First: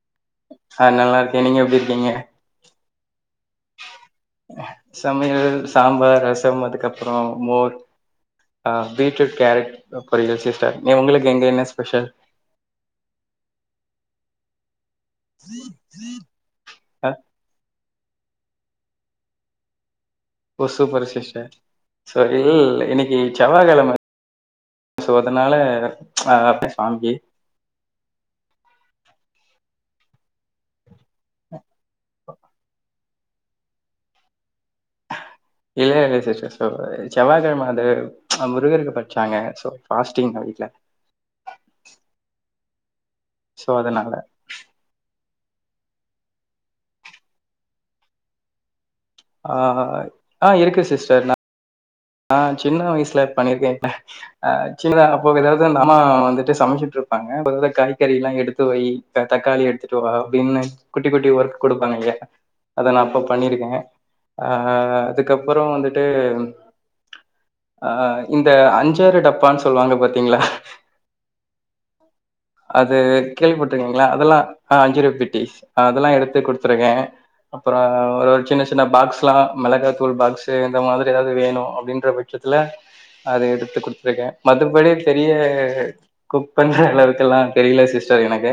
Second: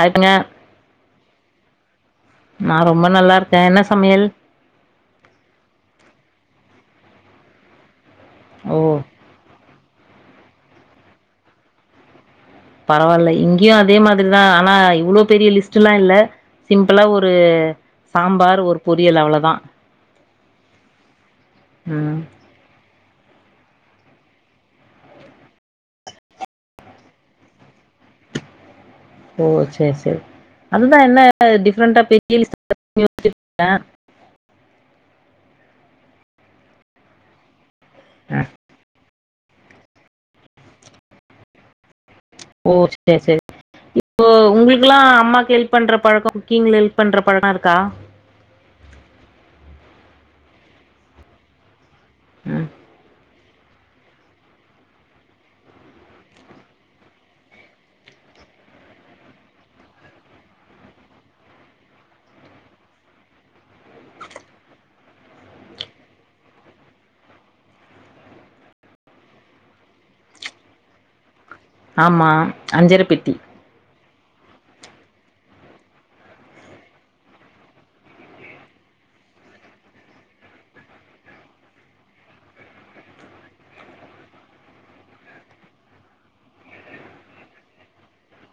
அதுக்குன்னு ஆ நல்ல இருக்கே நீங்க எப்டி இருக்கீங்க நா ரொம்ப நல்லா இருக்கே என்ன சமையல் சமையல் சாம்பார் ரசம் அதுக்கப்புறோ மோர் ஆ ஓ பீட்ரூட், கேரட், பொரியல் சிஸ்டர் நீ உங்களுக்கு எங்க என்ன ஸ்பெஷல் பரவாயில்லை இங்கயும் அதே மாதிரிதா ஆனா இவ்ளோ பெரிய லிஸ்ட் எல்லா இல்ல சிம்பிளா ஆ ஒரு சாம்பார் ஒரு பொரியல் அவ்ளோதா ஓ சூப்பர் சிஸ்டர் சோ ம் இல் இன்னைக்கு செவ்வாகிழம சோ அதனால அ சுவாம்ஜி ஓ சரி சரி அதுதா என்ன டிஃப்ரெண்ட்டா பெரிய லிஸ்ட்டா [inaudible] இல்லையா இல்ல சிஸ்டர் செவ் செவ்வாகிழம அது முருகருக்கு பட வச்சாங்க சோ பாஸ்டிங்க வீட்ல ஓ செரி செரி சோ அதனால இப்போ ஒங்ளுக் லா அம்மாக்கு ஹெல்ப் பண்ற பழக்க குக்கிங் ஹெல்ப் பண்ற பழக்கொ எல்லா இருக்கா ஆ ஆ இருக்கு சிஸ்டர் நா ஆ ம் சின்ன வயசுல பண்ணிருக்கே ஆ சின்னதா அப்போ ஏதாவ்து அம்மா வந்துட்டு சமைச்சுட்டு இருப்பாங்க மொதல்ல காய்கறி எல்லா எடுத்து வை தக்காளி எடுத்துட்டு வா அப்டின்னு குட்டி குட்டி ஒர்க் கொடுப்பாங்க இங்க அத நா அப்போ பண்ணியிருக்கே அ அதுக்கப்புறொ வந்துட்டு அ இந்த அஞ்சர டப்பான்னு சொல்லுவாங்க பாத்தீங்ளா ஆமா அது அஞ்சர பெட்டி கேள்வி பட் ட்ருக்கீங்ளா அதெல்லா அஞ்சர பெட்டி அதெல்லா எடுத்து கொடுத்துருக்கே அப்றொ ஒரு சின்ன சின்ன பாக்ஸ் எல்லா மிளகா தூள் பாக்ஸ் இந்த மாதிரி ஏதாவ்து வேணு அப்டின்ற பட்சத்துல அது எடுத்து கொடுத்துருக்கே மத்தபடி தெரிய குக் பண்ண எல்லாருக்கு எல்லா தெரியல சிஸ்டர் எனக்கு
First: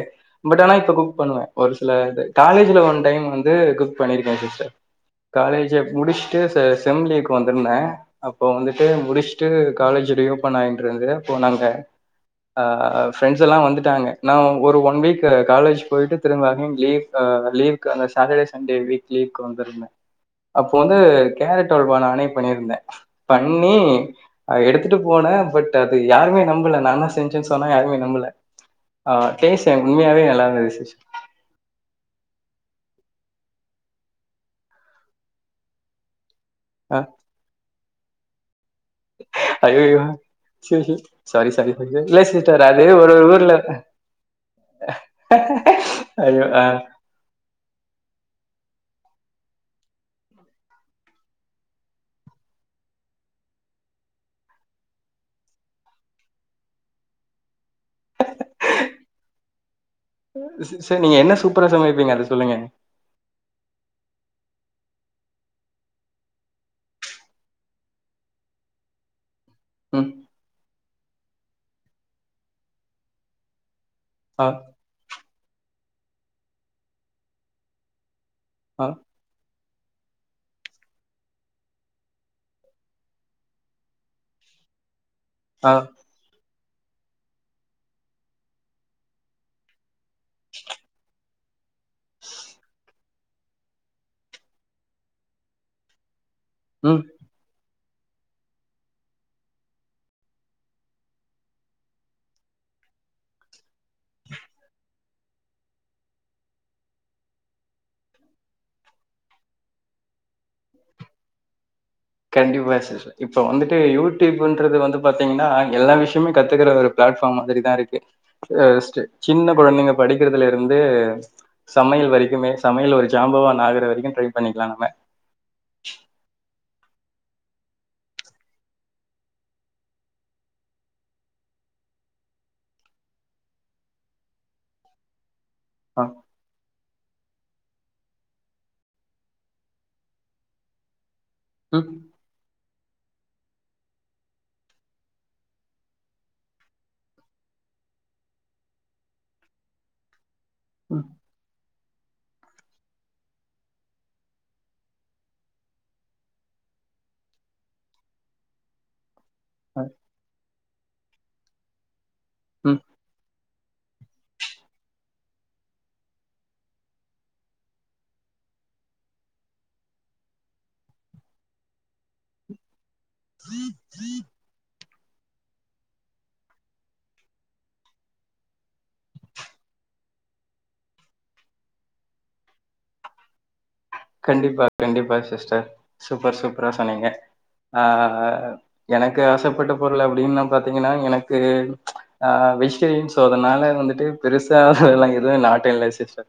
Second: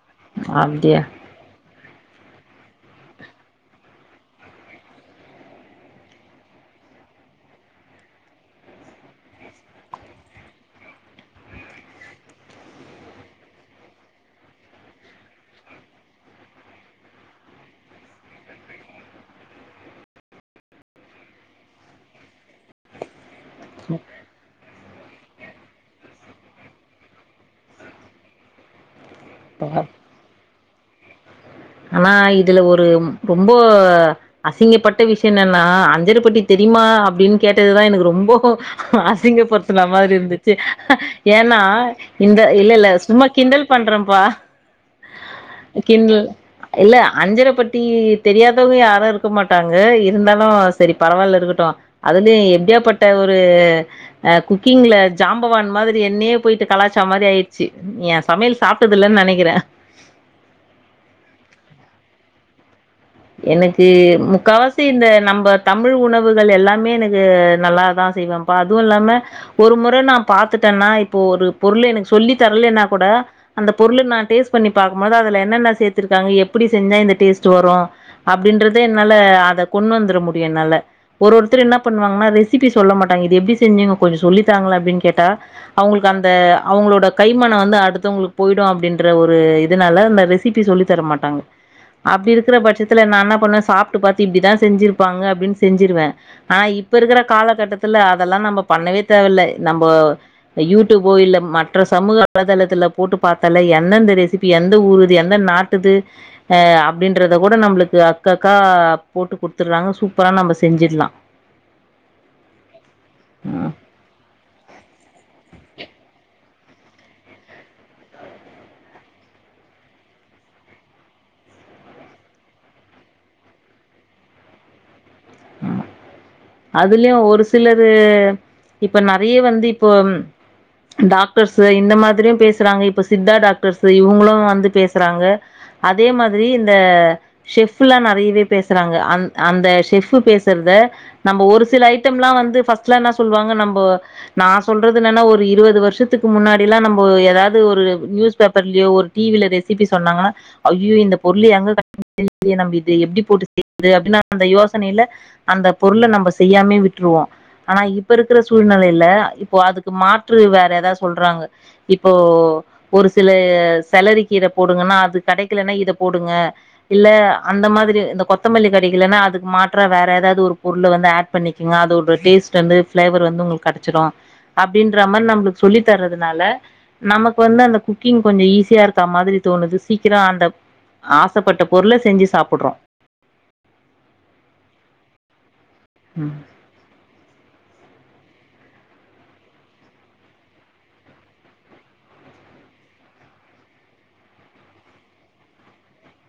பட் ஆனா இப்ப அப்டியா குக் பண்ணுவே ஒரு சில இது காலேஜ்ல ஒன் டைம் வந்து குக் பண்ணிருக்கே சிஸ்டர் காலேஜ முடிச்சுட்டு செ செம் லீவுக்கு வந்திருந்தே அப்போ வந்துட்டு முடிச்சுட்டு காலேஜ் ரீ ஓபன் ஆயிட்ருந்து அப்போ நாங்க அ ஃப்ரெண்ட்ஸ் எல்லா வந்துட்டாங்க நா ஒரு ஒன் வீக் காலேஜ் போயிட்டு திரும்ப‌ அகேன் லீவ் அ லீவ்க் அந்த சாட்டர்டே சண்டே வீக் லீவ்க்கு வந்திருந்தே அப்போ வந்து கேரட் அல்வா நானே பண்ணிருந்தே பண்ணி அது எடுத்துட்டு போனே பட் அது யாருமே நம்பல நா தா செஞ்சேன்னு சொன்னா யாருமே நம்பல ஆ டேஸ்ட் என்க் உண்மையாவே நல்லா இருந்தது சிஸ் ஆ இதுல ஒரு ரொம்போ அசிங்கப்பட்ட விஷயொ என்னன்னா அஞ்சரப்பெட்டி தெரியுமா அ அப்டின்னு கேட்டதுதா எனக்கு ரொம்போ அசிங்க படுத்துன ஐயயோ! மாரி இருந்துச்சு சிஸ் சாரி ஏன்னா சாரி சிஸ்டர். இல்ல இந்த சிஸ்டர் இல்ல அது இல்ல ஒரு ஒரு சும்மா ஊர்ல கிண்டல் பண்ற பா கிண்ட்ல் ஐயோ! அ இல்ல அஞ்சர பட்டி தெரியாதவங்க யாரு இருக்க மாட்டாங்க இருந்தாலு செரி பரவால்ல இருக்கட்டு அதுலயு எப்டியாபட்ட ஒரு அ குக்கிங்ல ஜாம்பவான் மாதிரி என்னையே போயிட்டு கலாச்ச மாரி ஆயிச்சு ஏ சமையல் சாப்டது இல்லனு நெனைக்கிறே ச நீங்க என்ன சூப்பரா சமைப்பீங்க அத சொல்லுங்க எனக்கு முக்கா வாசி இந்த நம்ப தமிழ் உணவுகள் எல்லாமே எனக்கு நல்லாதா செய்வே ப்பா அதுவு இல்லாம ஒரு முற ம். நா பாத்துட்டேன்னா இப்போ ஒரு பொருள எனக்கு சொல்லி தரலேன்னா கூட அந்த பொருள நா ஆ, டேஸ்ட் பன்னி பாக்கும்போது அதுல என்னென்ன சேத்திருக்காங்க எப்புடி செஞ்சா இந்த டேஸ்ட் வரு அப்டின்றது ஆ, என்னா ல அத கொண்டு வந்துர முடியு என்னால ஒரு ஒருத்தர் என்னா பண்ணுவாங்னா ரெசிபி சொல்ல மாட்டாங்க இது எப்டி செஞ்சுங்க கொஞ்ச சொல்லித்தாங்ளே அப்டின் கேட்டா ஆ. அவுங்ளுக் கு அந்த அவங்ளோட கைமன வந்து அடுத்தவங்களுக்கு போய்டு அப்டின்ற ஒரு இதுனாலே அந்த ரெசிபி சொல்லி தர மாட்டாங்க அப்டி இருக்கிற பட்சத்துல நா என்னா பண்ணுவே சாப்ட்டு பாத்து இப்டிதா செஞ்சிருப்பாங்க அப்டின் செஞ்சிருவே ஆ இப்ப ம். இருக்குற காலகட்டத்துல அதெல்லா நம்ப பண்ணவே தேவல்ல நம்போ யூடியூபோ இல்ல மற்ற சமூக வலைதளத்துல போட்டு பாத்தாலே என்ன இந்த ரெசிபி எந்த ஊருது எந்த நா ட்டுது ஆ அப்டின்றத கூட நம்ளுக் அக்கக்கா போட்டு குடுத்துட்றாங்க சூப்பரா நம்ப செஞ்சிட்லா கண்டிப்பா சிஸ்டர் இப்போ வந்துட்டு யூ ட்யூப்ன்றது வந்து பாத்தீங்கன்னா எல்லா விஷயமே கத்துக்கற ஒரு பிளாட்ஃபார்ம் மாதிரிதா இருக்கு ஃபஸ்டு சின்ன கொழந்தைங்க படிக்கிறதுல இருந்து சமையல் வரைக்குமே சமையல் ஒரு ஜாம்பவானாகர வரைக்கு ட்ரை பண்ணிக்லா நம்ம ம் அதுலையு ஒரு சிலரு இப்ப நெறைய வந்து இப்போ டாக்டர்ஸு இந்த மாதிரியு பேசுறாங்க இப்போ சித்தா டாக்டர்ஸு இவுங்ளு வந்து பேசுறாங்க ஆ அதே மாதிரி இந் த ஷெஃப்புல்லா நெறையவே பேசுறாங்கே அந் அந்த ஷெஃப்பு பேசுறத நம்ப ஒரு சில ம் ஐட்டம்லா வந்து ஃபர்ஸ்ட்லா என்னா சொல்லுவாங்க நம்போ நா சொல்றது என்னன்னா ஒரு இருவது வருஷத்துக்கு முன்னாடில்லா நம்போ ஏதாது ஒரு நியூஸ் பேப்பர்லயோ ஒரு டி வில ரெசிப்பி சொன்னாங்கனா அய்யய்யோ ம் இந்த பொருள் எங்கே க லியே நம்ம இத எப்டி போட்டு செய்து அப்டி அந்த யோசனைல அந்த பொருள நம்ப செய்யாமே விட்ருவோ ஆனா இப்ப இருக்கிற சூழ்நெலைல இப்போ ஆ அதுக்கு மாற்று வேறேதா சொல்றாங்க இப்போ ம் ஒரு சில செலரிக் கீர போடுங்கன்னா அது கெடைக்கலன்னா இத போடுங்க இல்ல அந்த மாதிரி இந்த கொத்தமல்லி கெடைக்கலன்னா அதுக்கு மாற்றா வேற எதாது ஒரு பொருளு வந்து ஆட் பண்ணிக்கங்க அதோட டேஸ்ட் வந்து ஃபிளேவர் வந்து உங்ளுக்கு கெடச்சிடு அப்பிடின்ற மாரி நம்ளுக்கு சொல்லி தரதுனால நமக்கு வந்து அந்த குக்கிங் கொஞ்சோ ஈஸியா இருக்க மாதிரி தோணுது சீக்கிரோ அந்த ஆசைப்பட்ட பொருள செஞ்சி சாப்புட்றோ கண்டிப்பா கண்டிப்பா சிஸ்டர் ம் சூப்பர் சூப்ரா சொன்னீங்க ஆ எனக்கு ஆசைப்பட்ட பொருள் அப்டின்னா பாத்தீங்கனா எனக்கு ஆ வெஜிடேரியன் சோ அதனாலே வந்துட்டு பெருசா எல்லா எதுவு நாட்ட இல்ல சிஸ்டர்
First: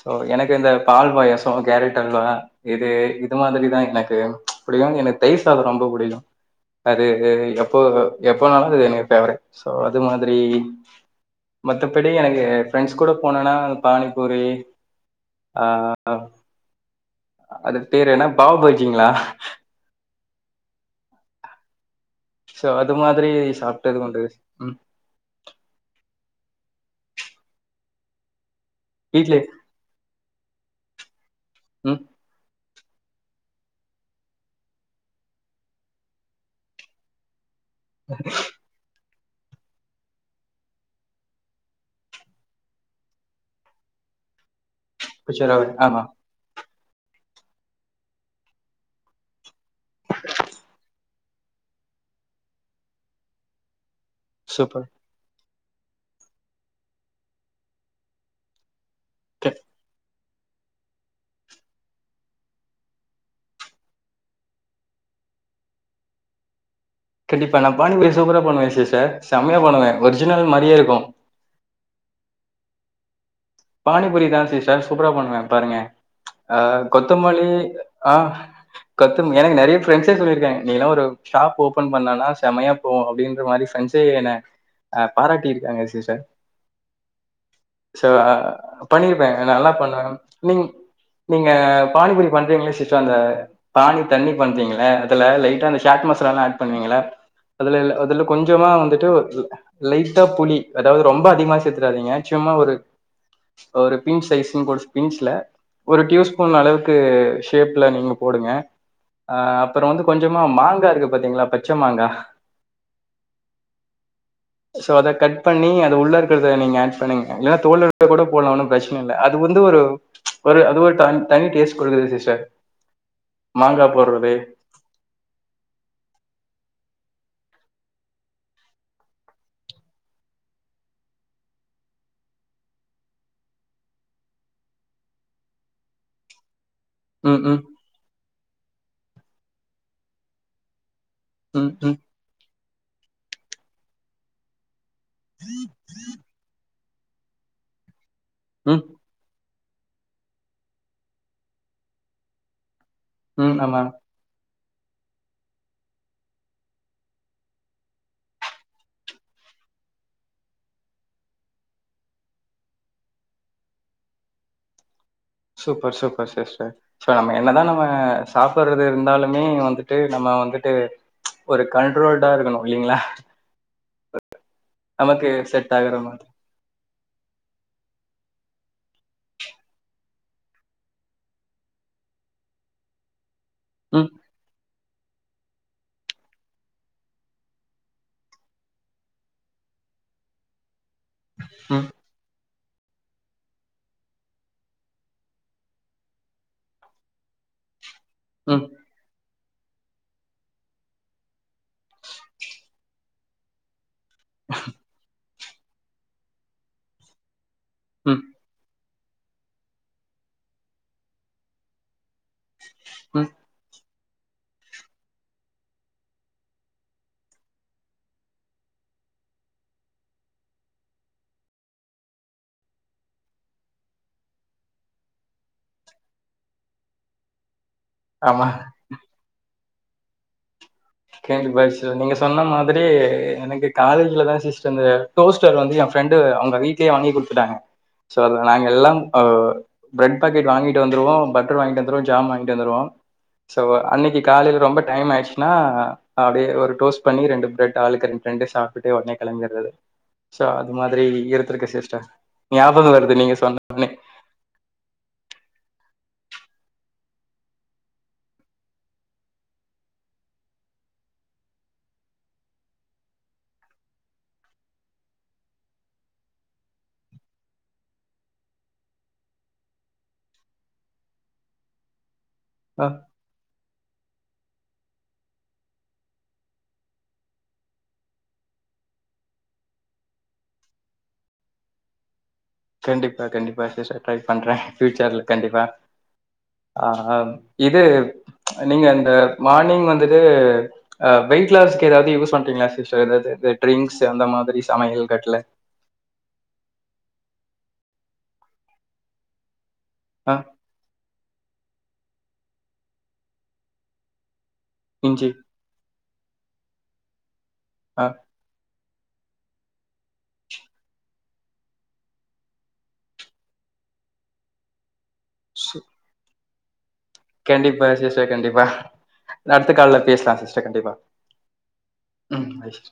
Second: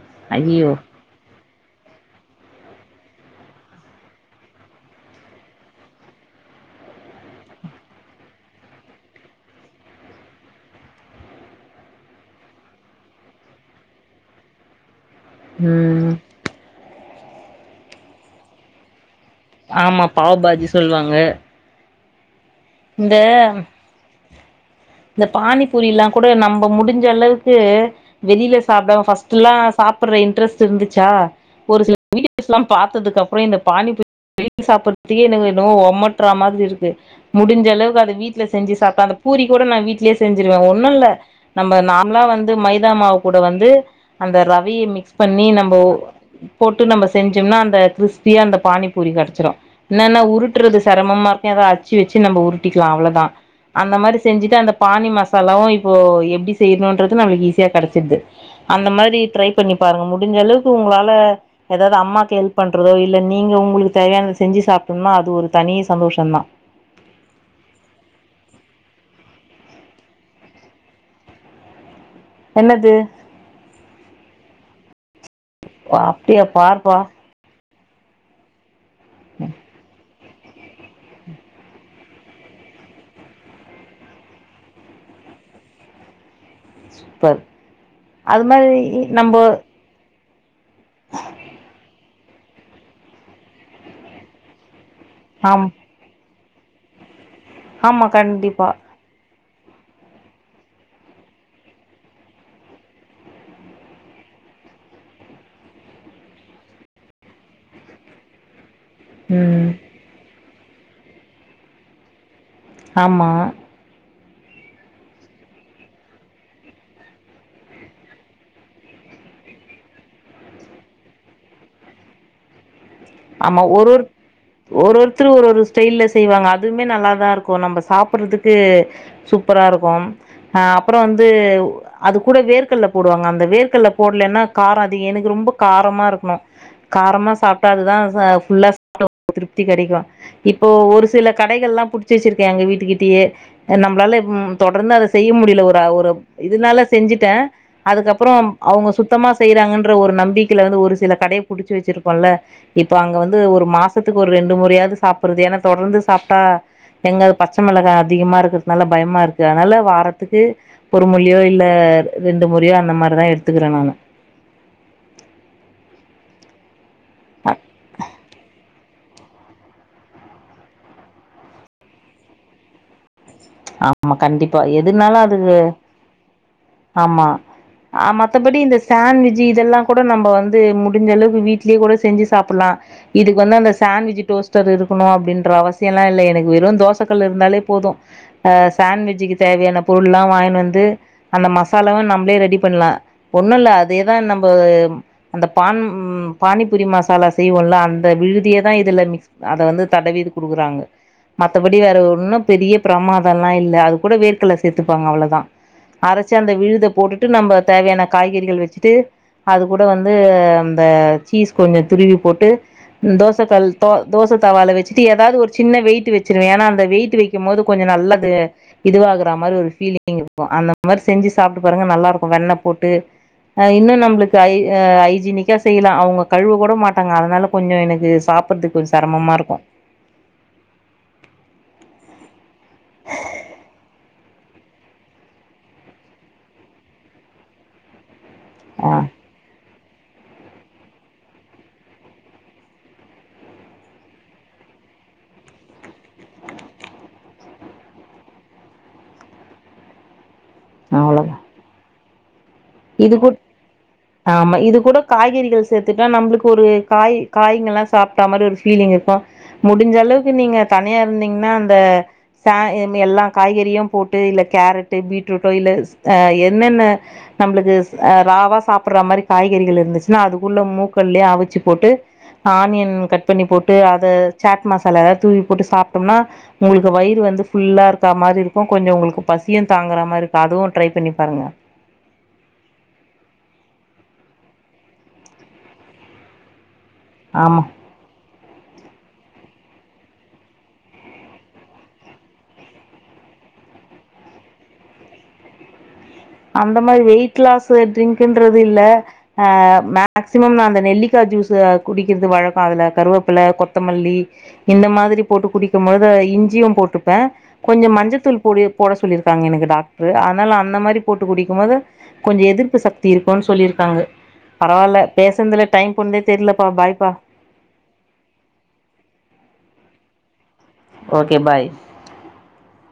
சோ எனக்கு ஐயோ இந்த பால் பாயசோ கேரட் அல்வா இது இது மாதிரிதா எனக்கு புடிக்கு எனக் தயிர் சாதோ ரொம்ப புடிக்கு அது எப்போ எப்பனாலு சரி எனக் ஃபேவரட் சோ அது மாதிரி மத்தபடி எனக்கு ஃப்ரெண்ட்ஸ் கூட போனோன்னா பானிபூரி ஆ ம் அது பேரு என்ன பாவ் பஜிங்களா ஆமா பாவ் பாஜி சொல்வாங்க சோ அது மாதிரி சாப்ட்டது உண்டு ம் இந்த பானிபூரிலா கூட நம்ப முடிஞ்ச அளவுக்கு வெளிலே சாப்டாம வீட்லயே ஃபர்ஸ்ட்லா சாப்புடுற இன்ட்ரெஸ்ட் இருந்துச்சா ஒரு சில ம் வீடியோஸ் எல்லா பாத்ததுக்கு அப்புறோ இந்த பானிபூரி [inaudible] சாப்பறதுக்கே எனக்கு என்னமோ ஒமட்ரே மாதிரி இருக்கு முடிஞ்ச அளவுக்கு அது வீட்ல செஞ்சு சாப்ட்டா அந்த பூரி கூட நா வீட்லே செஞ்சடுவ ஒன்னுல்ல நம்ம நார்லா வந்து மைதா மாவு கூட வந்து அந்த ரவயே மிக்ஸ் பண்ணி குச்சராவே நம்போ ஆமா போட்டு நம்ம செஞ்சோம்னா அந்த கிரிஸ்பியா அந்த பானி பூரி கெடச்சிரு என்னனா உருட்டுறது செரமமா இருக்கு எதா அச்சி வச்சி நம்மோ உருட்டிக்கலா அவ்ளோதா அந்த மாரி செஞ்சுட்டு அந்த சூப்பர் பானி மசாலாவு இப்போ எப்டி செய்யணுன்றது நம்மளுக்கு ஈஸியா கெடச்சிடுது அந்த மாரி ட்ரை பண்ணி பாருங்க முடிஞ்ச அளவுக்கு உங்களால எதாவ்து அம்மாக்கு ஹெல்ப் பண்றதோ இல்ல நீங்க உங்களுக்கு தேவையானத செஞ்சு சாப்புனா அது ஒரு தனி சந்தோஷந்தா கண்டிப்பா நா பானி பூரி சூப்பரா பண்ணுவ சிஸ்டர் செமையா பண்ணுவே ஒரிஜினல் மாரியே இருக்கு என்னது பானிபூரி தா சிஸ்டர் சூப்பரா பண்ணுவே பாருங்க அப்டியா ஆ பார்ப்பா கொத்தமல்லி ஆ கொத்தம எனக்கு நெறைய ஃபிரெண்ட்ஸ் ஸே சொல்லிருக்காங்க நீயெல்லா ஒரு ஷாப் ஓபன் பண்ணனா செம்மயா போகு அப்டின்ற மாரி ஃபிரெண்ட்ஸ்ஸே என்ன ஆ பாராட்டிருக்காங்க சிஸ்டர் சூப்பர் அது ஆ மா சொல்லிருக்றாங்க நல்லா பண்ற நீ நீங்க பானிபூரி பண்றீங்ள சிஸ்டர் அந்த பானி தண்ணி பண்றீங்கள அதுல லைட்டா ஆம் ஜாட் மசாலால ஆட் பண்ணுவீங்கள அதுல ஆமா அதுல கண்டிப்பா கொஞ்சமா வந்துட்டு லைட்டா புளி அதாவ்து ரொம்ப அதிகமா சேத்துறாதீங்க சும்மா ஒரு ஒரு பின் சைஸ்ன்னு கூட பின்ஸ்ல ஒரு டியூஸ் ஸ்பூன் அளவுக்கு ஷேப்ல நீங்க போடுங்க அ ம் அப்றோ வந்து கொஞ்சமா மாங்கா இருக்கு பாத்தீங்களா பச்ச மாங்கா ஆமா சோ அத கட் பண்ணி அது உள்ள இருக்குறத நீங்க ஆட் பண்ணிங் இல்லனா தோல்ல கூட போடலா ஒன்னு பிரச்சன இல்ல அது வந்து ஒரு ஒரு அது ஒரு த தனி டேஸ்ட் குடுக்குது சிஸ்டர் ஆமா மாங்கா ஒரு ஒரு போடுறது ஒரு ஒருத்தர் ஒரு ஒரு ஸ்டைல்ல செய்வாங்க அதுவுமே நல்லாதா இருக்கு நம்ப சாப்புடுறதுக்கு சூப்பரா இருக்கும் அ அப்பறோ வந்து அது கூட வேர்க்கல்ல போடுவாங்க அந்த வேர்க்கல்ல போடலன்னா காரோ அது எனக்கு ரொம்ப காரமா இருக்குனு காரமா ம் ம் சாப்ட்டா அதுதா ச ஃபுல்லா சாப்ட [inaudible] திருப்தி கெடைக்கு இப்போ ஒரு சில ம் கடைகள்லா ம் புடிச்சி வச்சிருக்கே எங்க வீட்டுக்கிட்டயே போ நம்மளால ம் தொடர்ந்து அத செய்ய முடியல ஒரு அ ஒரு இதனால செஞ்சுட்டே அதுக்கப்றோம் ம் அவுங்க சுத் தமா செய்றாங்கன்ற ஒரு நம்பிக்கைல வந்து ஒரு சில கடைய புடிச்சு வச்சிருக்கோல்ல இப்ப அங்க வந்து ம் ஒரு ஆமா மாசத் த்துக்கு ஒரு ரெண்டு முறையாவ்து சாப்புறது ஏனா தொடர்ந்து சாப்ட்டா எங்க அது பச்ச மெளகா அதிகமா இருக்கிறதுனால பயமா இருக்கு அதனால வாரத்துக்கு ஒரு முழியோ இல்ல ரெண்டு முறையோ அந்த மாரிதா எடுத்துக்கிறே நானு சூப்பர் சூப்பர் சிஸ்டர் சோ நம்ம என்னனா நம்ம சாப்பட்றது இருந்தாலு மே வந்துட்டு நம்ம வந்துட்டு ஒரு கண்டட்ரோல்டா இருக்கணு இல்லீங்களா ஆமா கண்டிப்பா எதுனாலு அது செட் ஆகுற மாதிரி ஆமா ஆ மத்தபடி இந்த சேண்விஜ் இதெல்லா கூட நம்ம வந்து முடிஞ்ச அளவுக்கு வீட்லேயே கூட செஞ்சு சாப்பிட்லா இதுக்கு வந்து அந்த ம் சேண்ட்விஜ் டோஸ்டர் இருக்கணு அப்டின்ற அவசியமே இல்ல எனக்கு வெறு தோசகலே இருந்தாலே போது ஆ சேண்ட்விஜ்க்கு தேவையான பொருள் எல்லா வாங்கின்னு வந்து அந்த ம் மசாலாவே நம்மளே ரெடி பண்ணலா ஒண்ணு இல்ல அதேதா நம்ம அந்த பான் ம் பானிபூரி மசாலா செய்வோல்ல அந்த விழுதியே ம் தா இதுல மிக்ஸ் அத வந்து தடவீ இது குடுக்குறாங்க மத்தபடி வேற ஒன்னு பெரிய பிரமா தல்லா இல்ல அது கூட வேர்கற்கல்ல சேத்துப்பாங்க அவ்ளதா அரச்சி அந்த விழுத போட்டுட்டு நம்ப தேவையான ம் காய்கறிகள் வெச்சிட்டு அது கூட வந்து அந்த சீஸ் கொஞ்சோ துருவி போட்டு ம் தோச கல் தோ தோச தவால வெச்சுட்டு ஏதாவது ஒரு சின்ன வெயிட் வெச்சிருவே ஏன்னா அந்த வெயிட்டு வைக்கும் போது நல்லா அது இதுவா ஆகுற மாரி ஒரு ஃபீலிங் இருக்கு அந்த மாரி செஞ்சு சாப்பிட்டு பாருங்க நல்லா இருக்கு வெண்ண போட்டு இன்னு நம்மளுக்கு ஐ ஐஜீனிக்கா செய்யலா அவங்க கழுவ கூட மாட்டாங்க அதனால கொஞ்சோ எனக் கு ஆமா சாப்பிட்றதுக்கு கொஞ்சோ செரமமா இருக்கு [unintelligible] நீங்க சொன்ன மாதிரி எனக்கு காலேஜ்ல தா சிஸ் இந்த டோஸ்டர் வந்து ஏ ஃப்ரெண்டு அவங்க வீட்லேயே வாங்கி குடுத்துட்டாங்க சோ அத நாங்க ஆ எல்லாம் ஓ பிரட் பாக்கெட் வாங்கிட்டு வந்துருவோ பட்டர் வாங்கிட்டு வந்துருவோ ஜாம் வாங்கிட்டு வந்துருவோ சோ அன்னிக்கி காலையில ரொம்ப டைம் ஆயிடுச்சுன்னா அப்டியே ஒரு டோஸ் பண்ணி ரெண்டு பிரெட் ஆளுக்கு ரெண் ரெண்டு சாப்ட்டுட்டே ஒடனே கெளங்பிறது சோ அது மாதிரி அவ்ளோதா இருந்துருக்கே சிஸ்டர் ஞாபக இது வருது நீங்க கூட சொன்னோன்னே ஆமா இது கூட காய்கறிகள் சேத்துட்டா நம்மளுக்கு ஒரு காய் காய்ங்கல்லா சாப்ட்டா மாரி ஒரு ஃபீலிங் இருக்கு முடிஞ்சளவுக்கு நீங்க தனியா இருந்தீங்கன்னா அந்த ச எல்லா காய்கறியு போட்டு இல்ல கேரட்டு பீட்ரூட்டு இல்ல ஆ என்னென்ன நம்மளுக்கு ஆ ராவா சாப்புட்ற மாரி காய்கறிகள் இருந்துச்சுன்னா அதுக்குள்ள மூக்கள்ளயே அவிச்சு போட்டு ஆ ஆனியன் கட் பண்ணி போட்டு அத சாட் மசாலா ஏதாவது தூவி போட்டு சாப்ட்டோம்னா உங்களுக்கு வயிறு வந்து ஃபுல்லா இருக்க மாரி இருக்கு கொஞ்சோ உங்களுக்கு பசியு தாங்குற மாரி இருக்கு அதுவு ட்ரை பண்ணி பாருங்க கண்டிப்பா கண்டிப்பா சிஸ்டர் ட்ரை பண்றே ஃபியூச்சர்ல கண்டிப்பா ஆ ஆமா இது நீங்க அந்த மார்னிங் வந்துட்டு ஆ வெயிட்லாஸ்கு எதாவது யூஸ் பண்றீங்ளா சிஸ்டர் இது ட்ரிங்க்ஸ் அந்த மாதிரி சமையல் கட்ல அந்த மாரி வெயிட் லாஸ் டிரிங்க்ன்றது இல்ல ஆ ஆ மேக்சிமம் நா அந்த நெல்லிக்கா ஜூஸ் குடிக்கற்து வழக்கோ அதுல கருவேப்ல கொத்தமல்லி இந்த மாதிரி இஞ்சி போட்டு குடிக்கும்போது இஞ்சியு போட்டுப்பே கொஞ்ச ஆ மஞ்சத்தூள் பொடி போட சொல்லியிருக்காங்க எனக்கு டாக்டரு அதனால அந்த மாரி போட்டு குடிக்கும் போது கொஞ்சோ எதிர்ப்பு சக்தி இருக்குனு சொல்லி இருக்காங்க பரவால்ல பேசுன்துல சு டைம் போனதே தெரிலப்பா பாய்ப்பா கண்டிப்பா சிஸ்டர் கண்டிப்பா அடுத்த கால்ல பேசலா சிஸ்டர் கண்டிப்பா ஓகே பாய் ம் வெச்சிட்ற